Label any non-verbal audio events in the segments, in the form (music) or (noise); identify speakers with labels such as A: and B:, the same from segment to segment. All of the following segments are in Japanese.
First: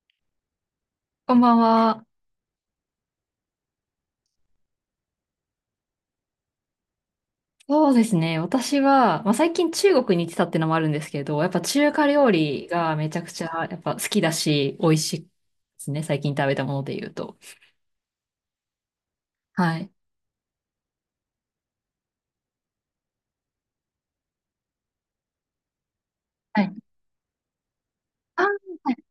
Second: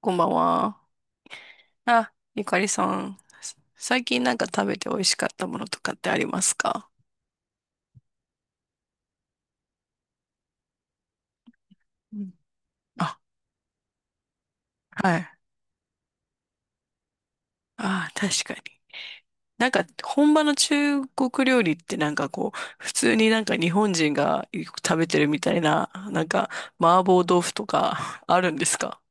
A: こんばんは。
B: こんばんは。
A: あ、ゆかりさん、最近なんか食べて美味しかったものとかってありますか？
B: そうですね。私は、まあ、最近中国に行ってたってのもあるんですけど、やっぱ中華
A: うん。
B: 料理がめち
A: あ、
B: ゃくちゃやっぱ好きだし、美味し
A: は
B: いで
A: い。
B: すね。最近食べたもので言うと。
A: あ、確かに。なん
B: は
A: か、
B: い。
A: 本場の中国料理ってなんかこう、普通になんか日本人がよく食べてるみたいな、なんか、
B: はい。
A: 麻婆豆腐とか (laughs) あ
B: あ、は
A: るんですか？
B: い。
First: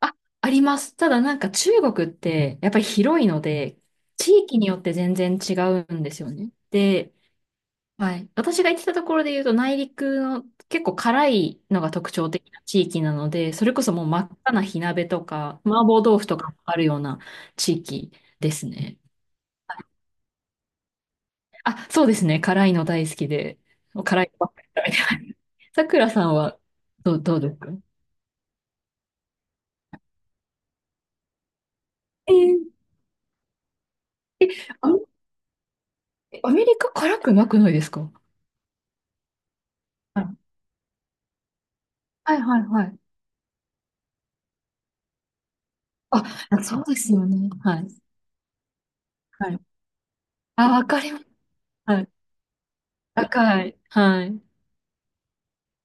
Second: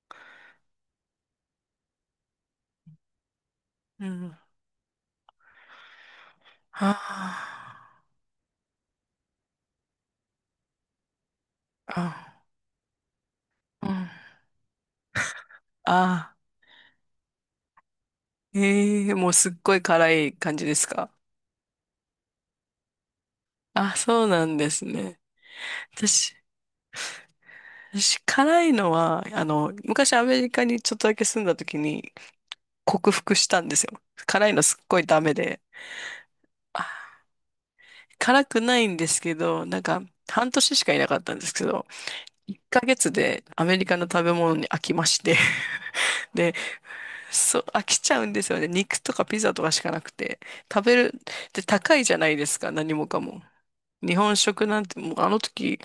B: ああります。ただなんか中国ってやっぱり広いので、
A: う
B: 地
A: ん。
B: 域によって全然違うんですよね。で、
A: あ
B: はい。私が行ってたところで言うと、内陸の結構辛いのが
A: ー
B: 特徴
A: あ、
B: 的な地域なので、それこ
A: う
B: そもう
A: ん。
B: 真っ赤な火鍋とか、麻婆豆腐
A: あ
B: とかあるような地域で
A: ー、
B: すね。
A: ええー、もうすっごい辛い感じですか？
B: あ、そうですね。辛いの大好きで、
A: あ、そ
B: 辛
A: う
B: いの
A: な
B: ばっ
A: ん
B: かり
A: です
B: 食べ
A: ね。
B: てます。(laughs) さくらさ
A: 私、
B: んはどうですか？
A: 私辛いのは、昔アメリカにちょっとだけ住んだ時に
B: えー、
A: 克服したんですよ。辛いのすっ
B: アメ
A: ごいダメで。
B: アメリカ
A: あ、
B: 辛くなくないですか？
A: 辛くないんですけど、なんか
B: はい
A: 半年しかいなかったんですけど、
B: はいは
A: 1
B: いは
A: ヶ
B: い。
A: 月でアメリカの食べ物に飽きまして。
B: あ、
A: (laughs) で、
B: そうですよね。
A: そう、
B: は
A: 飽
B: い。
A: きちゃうんですよね。肉とかピ
B: は
A: ザ
B: い。
A: とかしかなくて。
B: あ、
A: 食
B: わ
A: べ
B: かり
A: る、
B: ます。
A: で、高
B: は
A: い
B: い。
A: じゃないですか、何もかも。
B: 高い。
A: 日
B: は
A: 本
B: い。
A: 食なんて、もうあの時、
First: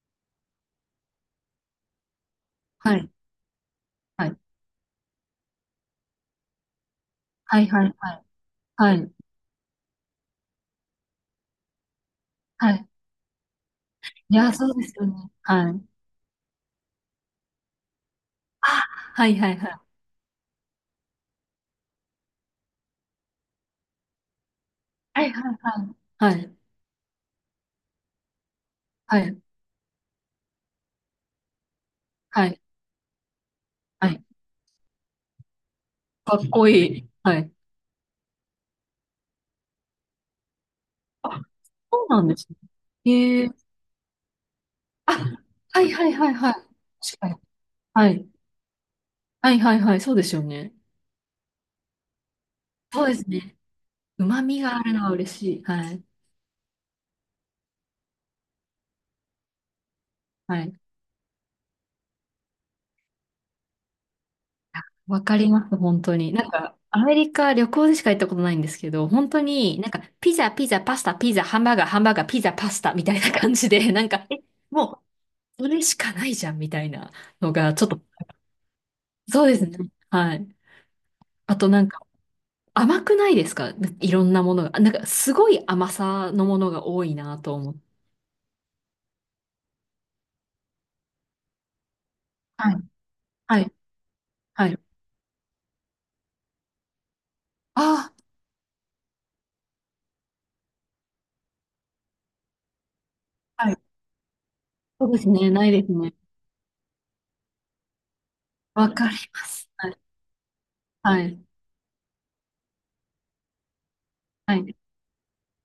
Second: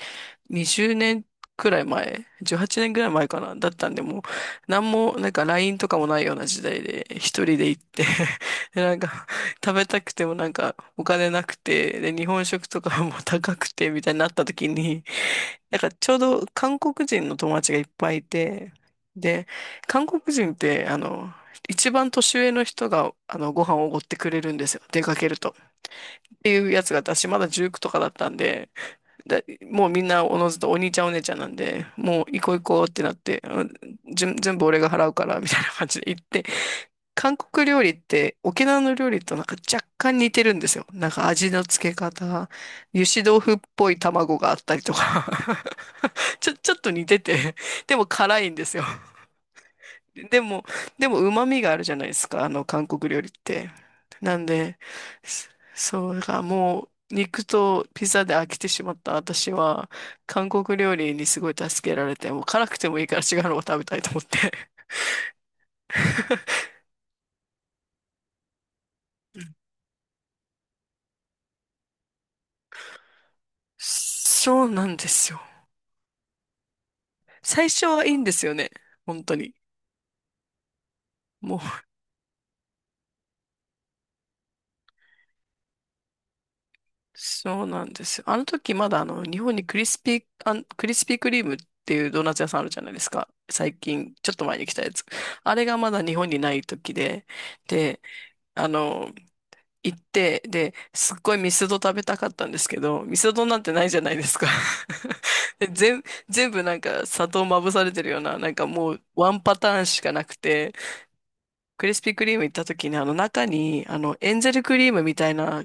A: 20年くらい前、18年
B: は
A: くらい
B: い。
A: 前かな、だったんで、もう、
B: はい。
A: なんも、なんか LINE とかもないような時代で、一人
B: はい
A: で行っ
B: はい
A: て
B: はい。
A: (laughs) で、
B: は
A: なん
B: い
A: か、食べたくてもなんか、お金なくて、で、日本食
B: は
A: と
B: い。
A: かも高くて、みたいになっ
B: い
A: た
B: や、そ
A: 時
B: うです
A: に、
B: よね。は
A: なん
B: い。
A: かちょうど韓国人の友達がいっぱいい
B: あ、
A: て、
B: はい
A: で、
B: はいはい。
A: 韓国人って、一番年上の人が、ご飯をおごってくれるんですよ、出か
B: は
A: け
B: い
A: る
B: は
A: と。
B: いはい。
A: っ
B: は
A: て
B: い。
A: いうやつがあって私まだ19とかだったんで、
B: はい。
A: だ、もうみんなおのずとお兄ちゃんお姉ちゃんなんで、もう行
B: は
A: こう
B: い。
A: 行こうってなって、うん、
B: はい。
A: 全部俺が払うからみたいな感じで行っ
B: か
A: て、
B: っこいい。
A: 韓
B: はい。
A: 国料理って沖縄の料理となんか若干似てるんですよ。なんか
B: あ、
A: 味の付け
B: そうな
A: 方、
B: んです
A: 油
B: ね。
A: 脂豆
B: ええ。
A: 腐っぽい卵があったりと
B: あ、
A: か
B: はいはいはい
A: (laughs)
B: はい。
A: ちょっと似
B: 確
A: て
B: かに。
A: て、でも
B: はい。
A: 辛いんですよ。
B: はいはいはい。そうです
A: で
B: よ
A: も、
B: ね。
A: 旨味があるじゃないですか、あの韓
B: そう
A: 国
B: で
A: 料理
B: す
A: っ
B: ね。
A: て。な
B: 旨
A: ん
B: 味が
A: で、
B: あるのは嬉
A: そ
B: しい。はい。
A: そう、だからもう肉とピザで飽きてしまった私は、韓
B: はい。
A: 国料理にすごい助けられて、もう辛くてもいいから違うのを食べたいと思って。
B: わかります、本当に。なんか、アメリカ旅行でしか行ったことないんですけど、本当になんか、ピザ、ピザ、パスタ、ピザ、ハンバーガー、ハンバーガー、ピザ、パスタみたいな感じ
A: (laughs)
B: で、なんか、え、
A: そうなん
B: も
A: ですよ。
B: う、それしかないじゃんみたいなの
A: 最
B: が、ち
A: 初
B: ょっと、
A: はいいんですよね、本当
B: そう
A: に。
B: ですね。はい。
A: も
B: あ
A: う
B: となんか、甘くないですか？いろんなものが。なんか、すごい甘さのものが多いなと
A: そう
B: 思っ
A: なん
B: て。
A: ですよ。あの時まだあの日本にクリスピークリームっていうドーナツ屋さんある
B: はい。
A: じゃないですか。
B: はい。
A: 最近、ちょっと前に
B: は
A: 来
B: い。
A: たやつ。あれがまだ日本にない時で、で、
B: あ
A: あの、行って、で、すっごいミスド食べたかったんですけど、ミスドなん
B: あ、
A: て
B: はい。
A: ないじゃないですか。
B: そうですね。
A: (laughs)
B: な
A: で、
B: いですね。
A: 全部なんか砂糖まぶされてるような、なんか
B: わ
A: もう
B: かり
A: ワ
B: ま
A: ンパ
B: す。
A: ターン
B: はい。
A: しかなくて、
B: はい。
A: クリスピークリーム行った時にあの中にあのエンゼ
B: は
A: ル
B: い。
A: クリームみたいな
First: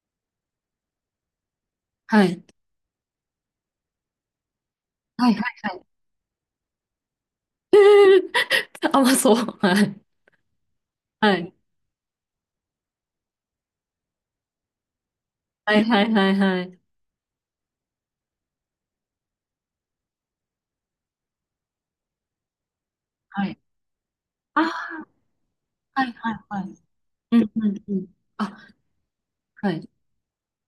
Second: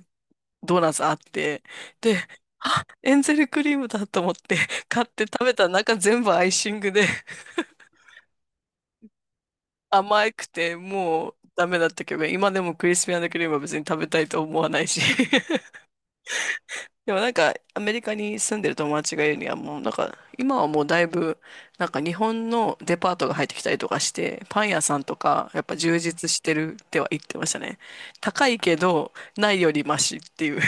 A: ドーナツあって、で、
B: はい。
A: あ、エンゼルクリームだと思って (laughs) 買って
B: はい。は
A: 食べたら
B: い。
A: 中全部アイシングで (laughs)
B: えー、(laughs) 甘そう。はい。
A: 甘くてもう
B: はい。
A: ダメだったけど、今でもクリスピークリームは別に食べたいと思わないし。(laughs)
B: はい。はい。はい。はい。
A: でもなんかアメリカに住んでる友達が言うにはもうなんか今はもうだいぶなんか日本のデパートが入
B: は
A: って
B: い。
A: きたりとかして
B: あ
A: パン屋さんとかやっぱ充
B: あ、はい。
A: 実
B: は
A: し
B: い。
A: て
B: は
A: る
B: い。
A: っては言っ
B: う
A: てま
B: ん。
A: した
B: う
A: ね。
B: ん。うん。
A: 高
B: あ、
A: いけどない
B: は
A: より
B: い。
A: マシっていう。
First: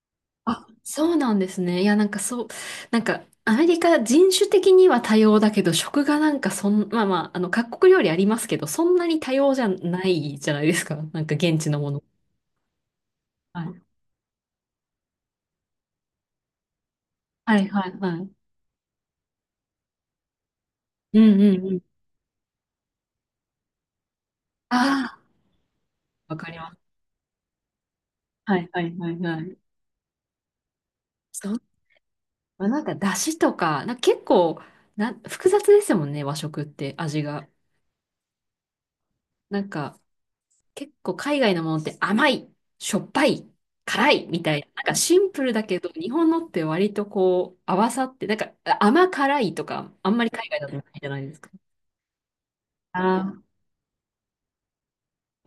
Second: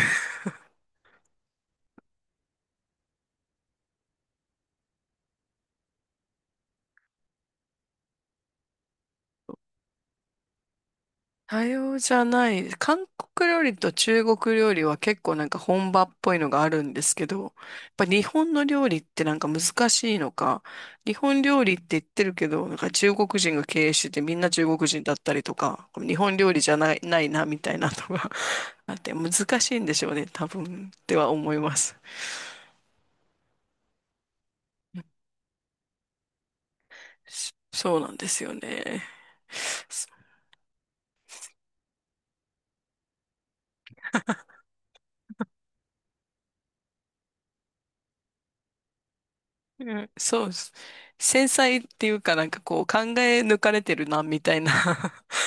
B: あ、そうなんですね。いや、なんかそう、なんか、アメリカ人種的には多様だけど、食がなんかそん、まあまあ、あの、各国料理ありますけど、そんなに多様じゃないじゃないですか。(laughs) なんか
A: 多
B: 現地のも
A: 様
B: の。
A: じゃない。韓国料
B: は
A: 理
B: い。
A: と中国料理は結構なんか本場っぽいのがあるんですけど、やっ
B: はいはい
A: ぱ
B: は
A: 日
B: い。
A: 本の料理ってなんか難しいのか、日
B: うん
A: 本
B: う
A: 料
B: んう
A: 理っ
B: ん。
A: て言ってるけど、なんか中国人が経営しててみんな中国人だっ
B: あ
A: たりとか、日
B: あ、
A: 本
B: わ
A: 料
B: かり
A: 理じ
B: ま
A: ゃな
B: す。
A: い、ないなみたいなのが
B: はいは
A: (laughs) あっ
B: いは
A: て
B: い
A: 難
B: はい。
A: しいんでしょうね、多分っては思
B: そ
A: い
B: う。
A: ます。
B: まあ、なんか、だしとか、なんか結構、な、複雑ですもんね、和食って、味が。
A: そうなんですよね。
B: なんか、結構海外のものって甘い、しょっぱい、辛いみたいな、なんかシンプルだけど、日本のって割とこう合わさって、なんか甘辛いと
A: う
B: か、
A: ん、
B: あんまり
A: そう
B: 海
A: で
B: 外だ
A: す。
B: とないじゃないです
A: 繊
B: か。
A: 細っていうかなんかこう考
B: あ
A: え
B: ー、
A: 抜かれてるなみたいな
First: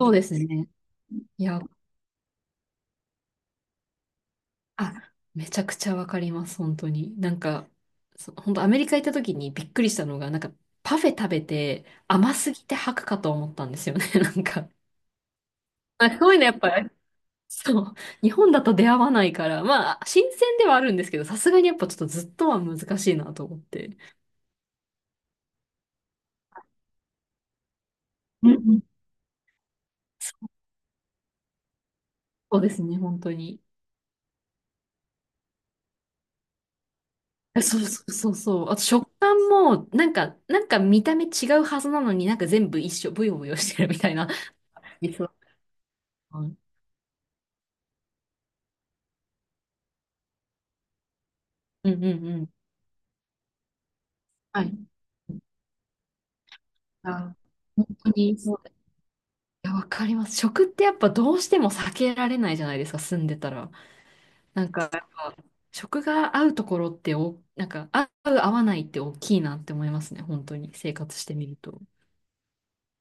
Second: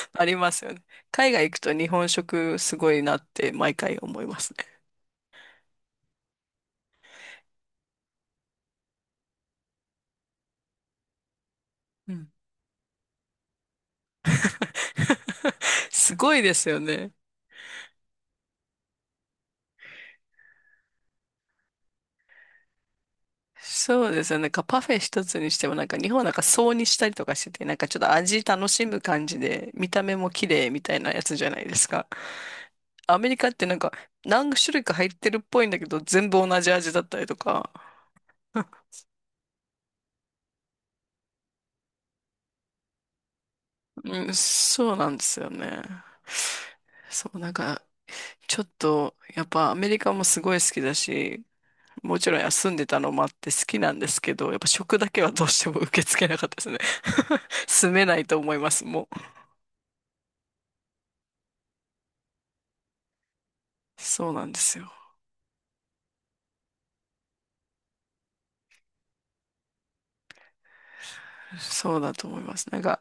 B: そ うで
A: あ
B: す
A: ります
B: ね。
A: よね。海
B: い
A: 外行く
B: や、
A: と日本食すごいなって毎回思いますね。
B: あ、めちゃくちゃわかります、本当に。なんか、本当アメリカ行った時にびっくりしたのが、なんかパフェ食べて
A: うん。
B: 甘すぎて吐くかと思ったんですよね、(laughs) なんか。
A: (laughs) す
B: あ、そ
A: ご
B: ういう
A: い
B: のや
A: で
B: っ
A: す
B: ぱ
A: よね。
B: そう。日本だと出会わないから、まあ、新鮮ではあるんですけど、さすがにやっぱちょっとずっとは難しいなと思って。
A: そうですよね。なんかパフェ一つにしてもなんか日本はなんか層にしたりとかしててなんかちょっと味
B: うん
A: 楽
B: うん。
A: しむ感じで見た目も綺麗みたいなやつじゃないですか。
B: そうですね、
A: ア
B: 本
A: メ
B: 当
A: リカっ
B: に。
A: てなんか何種類か入ってるっぽいんだけど全部同じ味だったりとか。
B: そうそうそうそう。あと食感も、なんか、なんか見た目違うはずなのになんか全部一緒、ブヨブヨしてるみたい
A: う
B: な。
A: ん、そうな
B: 理
A: んですよね。
B: 想。
A: そう、なんか、ちょっと、やっぱアメリカもすごい好きだし、
B: うんう
A: も
B: ん
A: ち
B: う
A: ろん
B: ん。
A: 休んでたのもあって好きなんですけど、やっ
B: は
A: ぱ
B: い。
A: 食だけはどうしても受け付けなかったですね。
B: あ、
A: (laughs)
B: 本
A: 住め
B: 当
A: ないと
B: に
A: 思
B: そ
A: い
B: う。
A: ます、も
B: いや、わかります。食ってやっぱどうしても避けられないじゃないですか、住んでたら。
A: う。そうなんで
B: なん
A: す
B: か、
A: よ。
B: やっぱ食が合うところってお、なんか、合う、合わないって大きいなって思いますね。本当に、生活してみると。
A: そうだと思います。なんか、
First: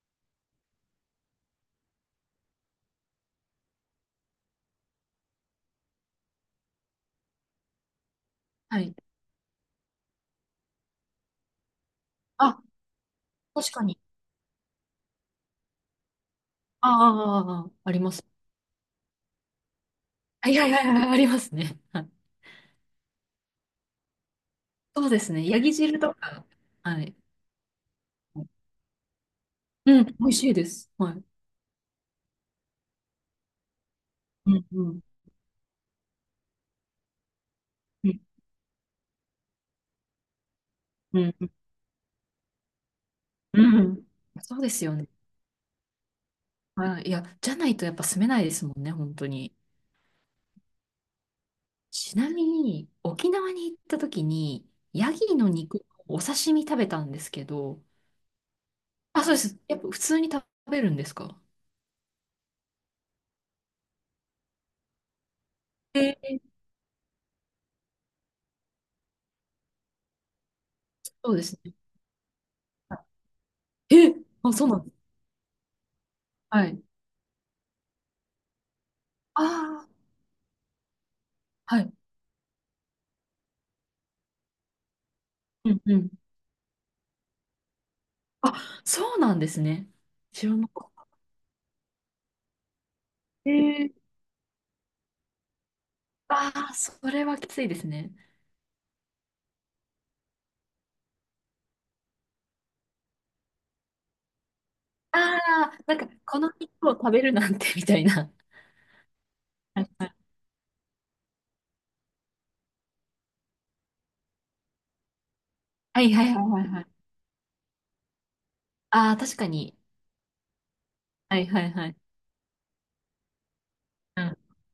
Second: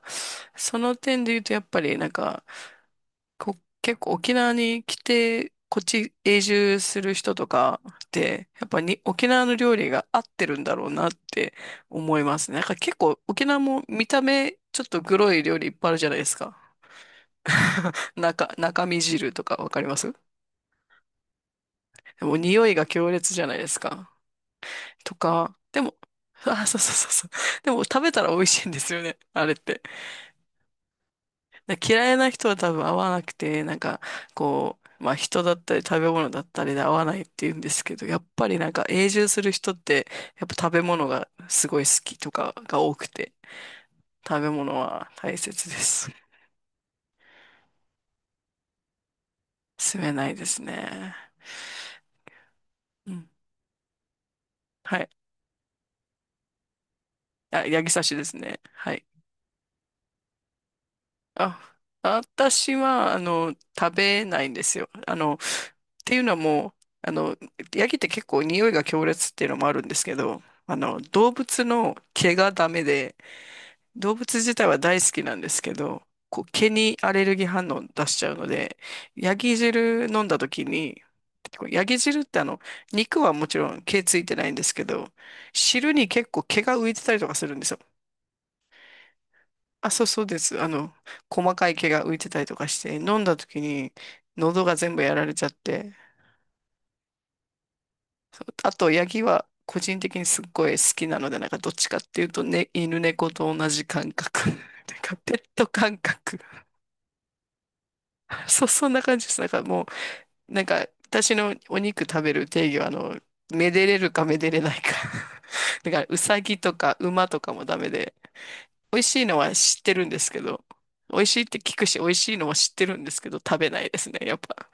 A: その点で言うと、やっぱり、なんか、結構沖縄に来て、こっち永住する人とかって、やっ
B: は
A: ぱ
B: い。
A: に沖縄の料理が合ってるんだろうなって思いますね。
B: あ、
A: なんか結構沖縄
B: 確
A: も
B: かに。
A: 見た目、ちょっとグロい料理いっぱいあるじゃないですか。
B: ああ、ああ、ああありま
A: (laughs)
B: す。
A: 中身汁とかわかります？
B: あ、いやいやいや、ありますね。はい。
A: でも匂いが強烈じゃないですか。
B: そう
A: と
B: ですね。
A: か、
B: ヤギ
A: でも、
B: 汁とか。
A: あ、そうそう
B: は
A: そう
B: い。
A: そう。でも食べたら美味しいんですよね。あれって。
B: うん、美味しいです。はい。
A: 嫌いな人は多分合わなくて、なんか、
B: うん、
A: こ
B: うん、
A: う、まあ人だったり食べ物だったりで合わないって言うんですけど、
B: う
A: や
B: ん、
A: っぱりなんか永住する人って、やっぱ食べ物
B: う
A: が
B: ん、
A: すごい好きとかが多くて、
B: うん。うん。
A: 食べ
B: そうで
A: 物
B: すよね。
A: は大切です。
B: はい。いや、じゃないとやっぱ住めないですもんね、本当に。
A: 住めないですね。
B: ちなみに、
A: うん。
B: 沖縄に行った時に、
A: はい。
B: ヤギの肉、お刺身食べたんですけ
A: あ、
B: ど、
A: 八木刺しですね。はい。
B: あ、そうです。やっぱ普通に食べるんですか？
A: あ、私は、食べないんですよ。って
B: え
A: いうのは
B: ー、
A: もう、あの、ヤギって結構匂いが強烈っていうのもあるんですけど、動
B: そうです
A: 物
B: ね。
A: の毛がダメ
B: は
A: で、
B: い。
A: 動
B: え、
A: 物
B: あ、
A: 自
B: そ
A: 体
B: う
A: は
B: なんで
A: 大
B: す。
A: 好きなんですけど、こう、
B: は
A: 毛
B: い。
A: にアレルギー反応出しちゃうので、ヤギ
B: あ
A: 汁飲んだ時に、
B: あ、は
A: ヤ
B: い。
A: ギ汁って肉はもちろん毛ついてないんですけど、
B: うん
A: 汁
B: う
A: に
B: ん。
A: 結構毛が浮いてたりとかするんですよ。
B: あ、そうなんですね。
A: あ、そうそうで
B: 知ら
A: す。
B: なかった。
A: 細かい毛が浮いてたりとかして、飲んだ
B: え
A: 時に
B: ー、
A: 喉が全部やられちゃって、
B: ああ、それはきついですね。
A: あと、ヤギは個人的にすっごい好きなので、なんかどっちかっていうと、ね、犬猫と同じ感覚。(laughs) なんか
B: あ
A: ペット
B: あ、な
A: 感
B: んか、
A: 覚。
B: この肉を食べるなんて、みたいな。
A: そう、そんな感じです。なんかもう、なんか私のお肉食べる定義は、めでれるかめでれないか。(laughs) だか
B: は
A: ら、
B: い
A: う
B: はいはい
A: さ
B: は
A: ぎ
B: いはい
A: と
B: はい。
A: か馬とかもダメで、美味
B: あ
A: し
B: あ、
A: いの
B: 確か
A: は
B: に。
A: 知ってるんですけど、美味し
B: は
A: いっ
B: い
A: て
B: はい
A: 聞く
B: はい。
A: し、美味しいのは知ってるんですけど、食べないですね、
B: う
A: や
B: ん。
A: っぱ。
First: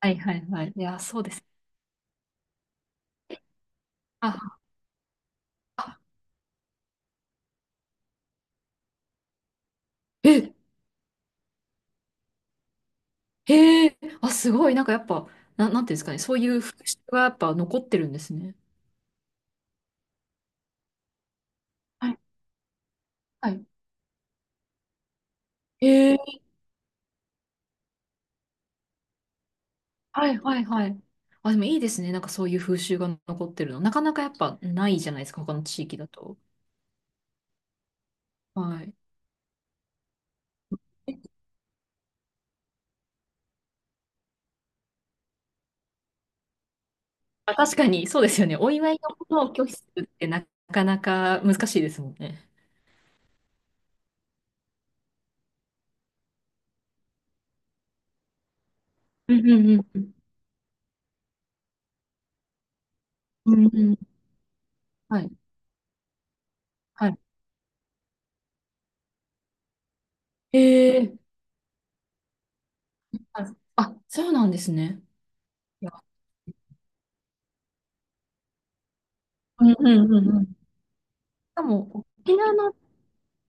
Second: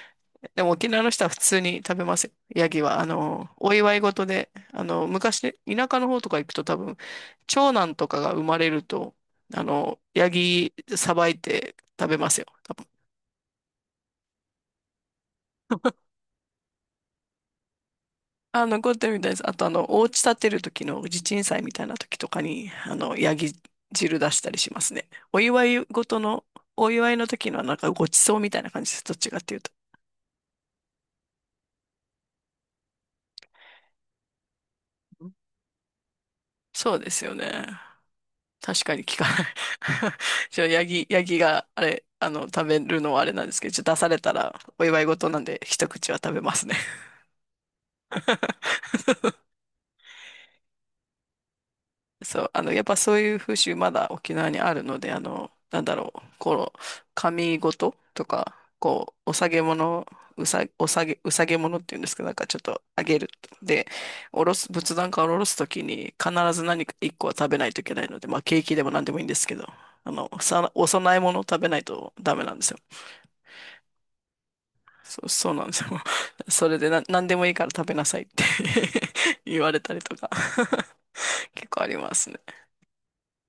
B: はいはい
A: で
B: は
A: も
B: い。い
A: 沖
B: やー、
A: 縄の
B: そう
A: 人は
B: で
A: 普
B: す。
A: 通に食べますよ。ヤギは、お祝い事で、
B: あ、
A: 昔、田
B: あ、
A: 舎の方とか行くと多分、長男とかが生まれると、ヤ
B: え、
A: ギさばいて食べますよ。多分。
B: へえ、あ、すごい。なんかやっぱ、なんていうんですかね。そういう風習がやっぱ残ってるんですね。
A: あ、残ってるみたいです。あと、お家建てる時の地鎮祭みたいな時とかに、ヤ
B: は
A: ギ
B: い。
A: 汁出したりしますね。お祝い
B: へえ。
A: 事の、お祝いの時のなんかごちそうみたいな感じです。どっちかっていうと。
B: はいはいはい。あ、でもいいですね。なんかそういう風習が残ってるの。なかなかやっぱないじゃないですか、他の地域だと。
A: そうですよね。
B: は
A: 確
B: い。
A: かに聞かない。(laughs) じゃあ、ヤギ、
B: え、
A: ヤギが、あれ、あの、食べるのはあれなんですけど、ちょっと出されたら、お祝い事なんで、一口は食べますね。(laughs)
B: まあ、確かに、そうですよね。お祝いのことを拒否するってなかなか難しいですもん
A: そ
B: ね。
A: う、やっぱそういう風習、まだ沖縄にあるので、神事とか、お
B: う
A: 下
B: ん
A: げ
B: うんう
A: 物、
B: ん。
A: うさげ物っていうんですけど、なんかちょっとあげる。
B: うん
A: で、
B: うん。
A: おろす、仏壇
B: は
A: から
B: い。
A: おろすときに、必ず何か
B: は
A: 一
B: い。
A: 個は食べないといけないので、まあ、ケーキでも何でもいいんですけど、お
B: へえ
A: 供
B: ー、
A: え物を食べないとダメなんですよ。
B: はい。あ、そうなんですね。
A: そうなんです
B: い
A: よ。
B: や、
A: (laughs) それでな、何でもいいから食べなさいって (laughs) 言
B: うん
A: われ
B: う
A: たり
B: ん
A: と
B: うん
A: か
B: うん。
A: (laughs)
B: で
A: 結構あり
B: も、
A: ます
B: 沖
A: ね。
B: 縄の、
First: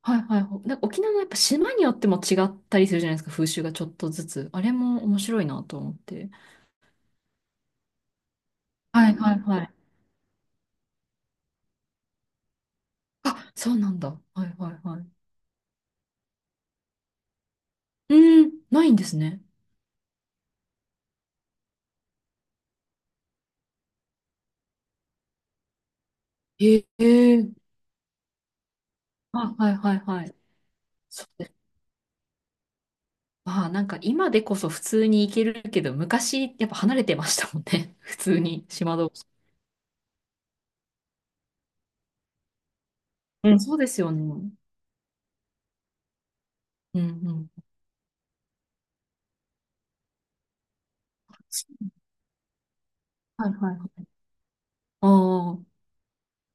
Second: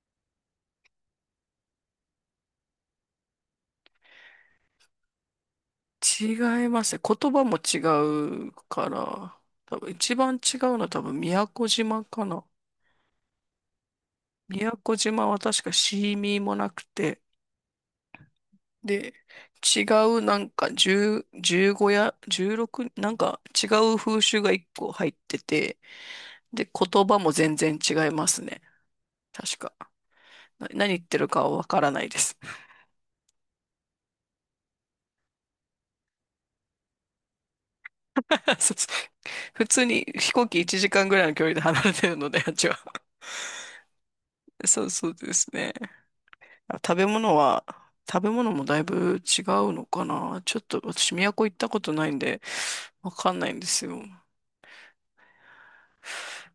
B: はいはい、え、はい、あ、そうなんですね、いや、うんうんうんうん、でも沖縄の、はいはい、なんか沖縄のやっぱ島によっても違ったりするじゃないですか、風習がちょっとずつ。あれも面白いなと思って。
A: 違いますね。言葉も違うか
B: はいは
A: ら、
B: いはい。
A: 多分一番違うのは多分宮古島かな。
B: あ、そうなんだ。はい
A: 宮
B: はい
A: 古
B: はい。
A: 島は確かシーミーもなくて、
B: うーん、ないんで
A: で、
B: すね。
A: 違うなんか10、15や16、なんか違う風習が1個入ってて、で、
B: へ
A: 言葉も
B: え。
A: 全然違いますね。
B: あ、
A: 確
B: は
A: か。
B: いはいはい。
A: 何言って
B: そ
A: る
B: う
A: か
B: で
A: は
B: す。
A: わからないです。
B: まあなんか今でこそ普通に行けるけど、昔やっぱ離れてましたもんね。(laughs) 普通
A: (laughs)
B: に
A: そうそう、
B: 島同士。
A: 普通に飛行機1時間ぐらいの距離で離れてるので、(laughs) あっちは。
B: うん、そうですよね。
A: そうそうですね。食
B: うん
A: べ
B: う
A: 物は、
B: ん。
A: 食べ物もだいぶ違うのかな。ちょっと私、都行ったことないんで、わかん
B: は
A: な
B: い
A: いんで
B: はいは
A: す
B: い。
A: よ。
B: ああ、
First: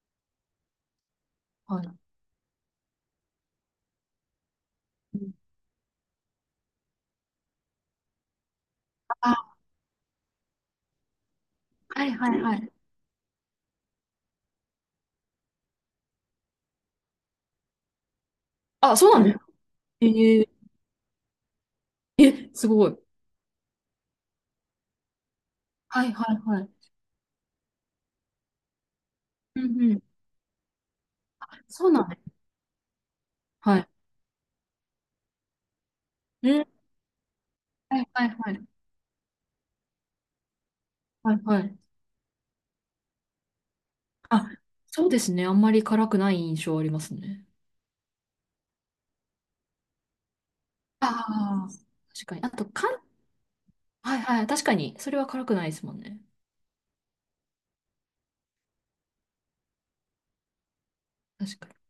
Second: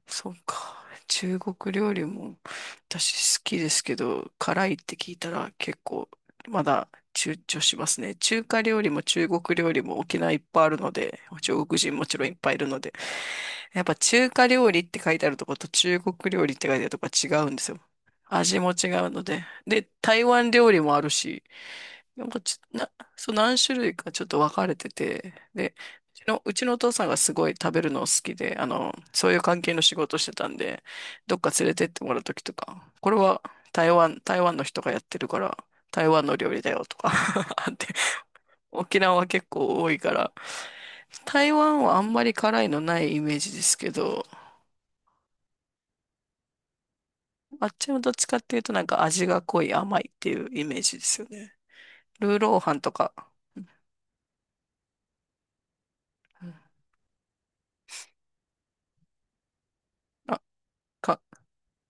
A: そうか。中国
B: はい。
A: 料理も私好きですけど、辛いって聞いたら結構まだ躊躇しますね。中華料理も中
B: あ、
A: 国料理も沖縄いっぱいあるので、中国人も
B: はい
A: ちろんい
B: は
A: っ
B: い
A: ぱい
B: は
A: いる
B: い。
A: ので、やっぱ中華料理って書いてあるとこと中国料理って書いてあるとこは違うんですよ。味も違
B: あ、そ
A: う
B: うな
A: の
B: んです
A: で。
B: か？
A: で、台
B: ええ。
A: 湾料理もあるし、なんか
B: え、
A: ち
B: す
A: ょ、
B: ご
A: な、
B: い。
A: そう何種類かちょっと分かれてて、で、
B: はいはい
A: う
B: は
A: ち
B: い。
A: のお父さんがすごい食べるのを好きで、あの、そういう
B: う
A: 関係の
B: ん
A: 仕
B: うん。
A: 事をしてたんで、どっか連れて
B: そ
A: っ
B: う
A: て
B: なん
A: も
B: で
A: らうと
B: す。
A: きとか、これは
B: はい。
A: 台湾の人がやってるから、台湾の料
B: う
A: 理
B: ん。
A: だよとか (laughs) あって、
B: はいはいはい。
A: 沖縄は結構多いから、
B: はい
A: 台
B: はい。
A: 湾はあんまり辛いのないイメージですけど、
B: あ、そうですね。あんまり辛くない印象ありますね。
A: あっちもどっちかっていうとなんか味が濃い甘いっていうイメージですよね。
B: ああ、確か
A: ルー
B: に。あ
A: ロー
B: と、
A: ハン
B: か
A: と
B: ん、
A: か、
B: はいはい。確かに。それは辛くないですもんね。
A: うんあ、か、
B: 確かに。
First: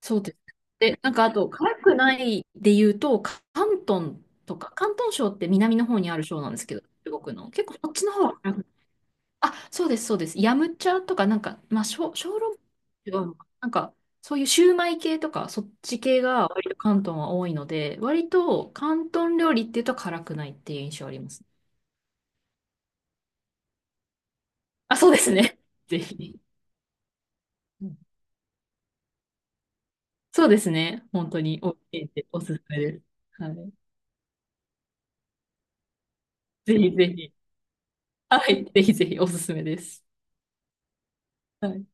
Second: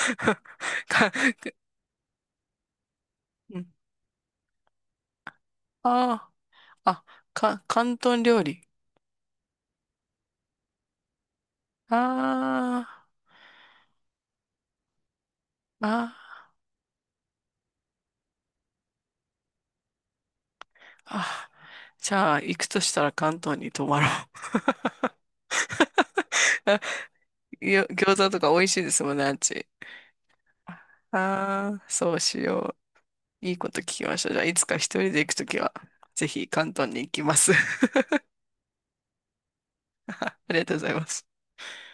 B: そうです。で、な
A: か、
B: んかあと、辛くないで言うと、か
A: うん
B: 広東とか、広東省って南の方にある
A: あ
B: 省なんですけど、
A: あ、あ、
B: 中国の。
A: か、
B: 結構そっ
A: 広
B: ちの
A: 東
B: 方は
A: 料
B: 辛く、
A: 理。
B: あ、そうです、そうです。ヤムチャとか、なんか、まあ、小、小籠
A: あ
B: 包は違うのかな。なんか、そういうシューマイ系とか、そっち
A: あ、
B: 系が割と広東は多いので、割と広東料理っていうと辛くないっていう印
A: ー
B: 象ありますね。
A: あじゃあ、行くとしたら関東に泊まろう。
B: あ、そうですね。(laughs) ぜひ。
A: (laughs)
B: うん。
A: 餃子とか美味しいですもんね、あっち。
B: そうですね。本当に、
A: ああ、
B: OK
A: そう
B: でお
A: し
B: すす
A: よ
B: めです。
A: う。
B: は
A: いいこ
B: い。
A: と聞きました。じゃあ、いつか一人で行くときは、ぜひ関
B: ぜ
A: 東
B: ひ
A: に
B: ぜ
A: 行き
B: ひ。
A: ます。(laughs)
B: はい。ぜひぜひ、おすすめです。
A: ありがとうございます。
B: はい。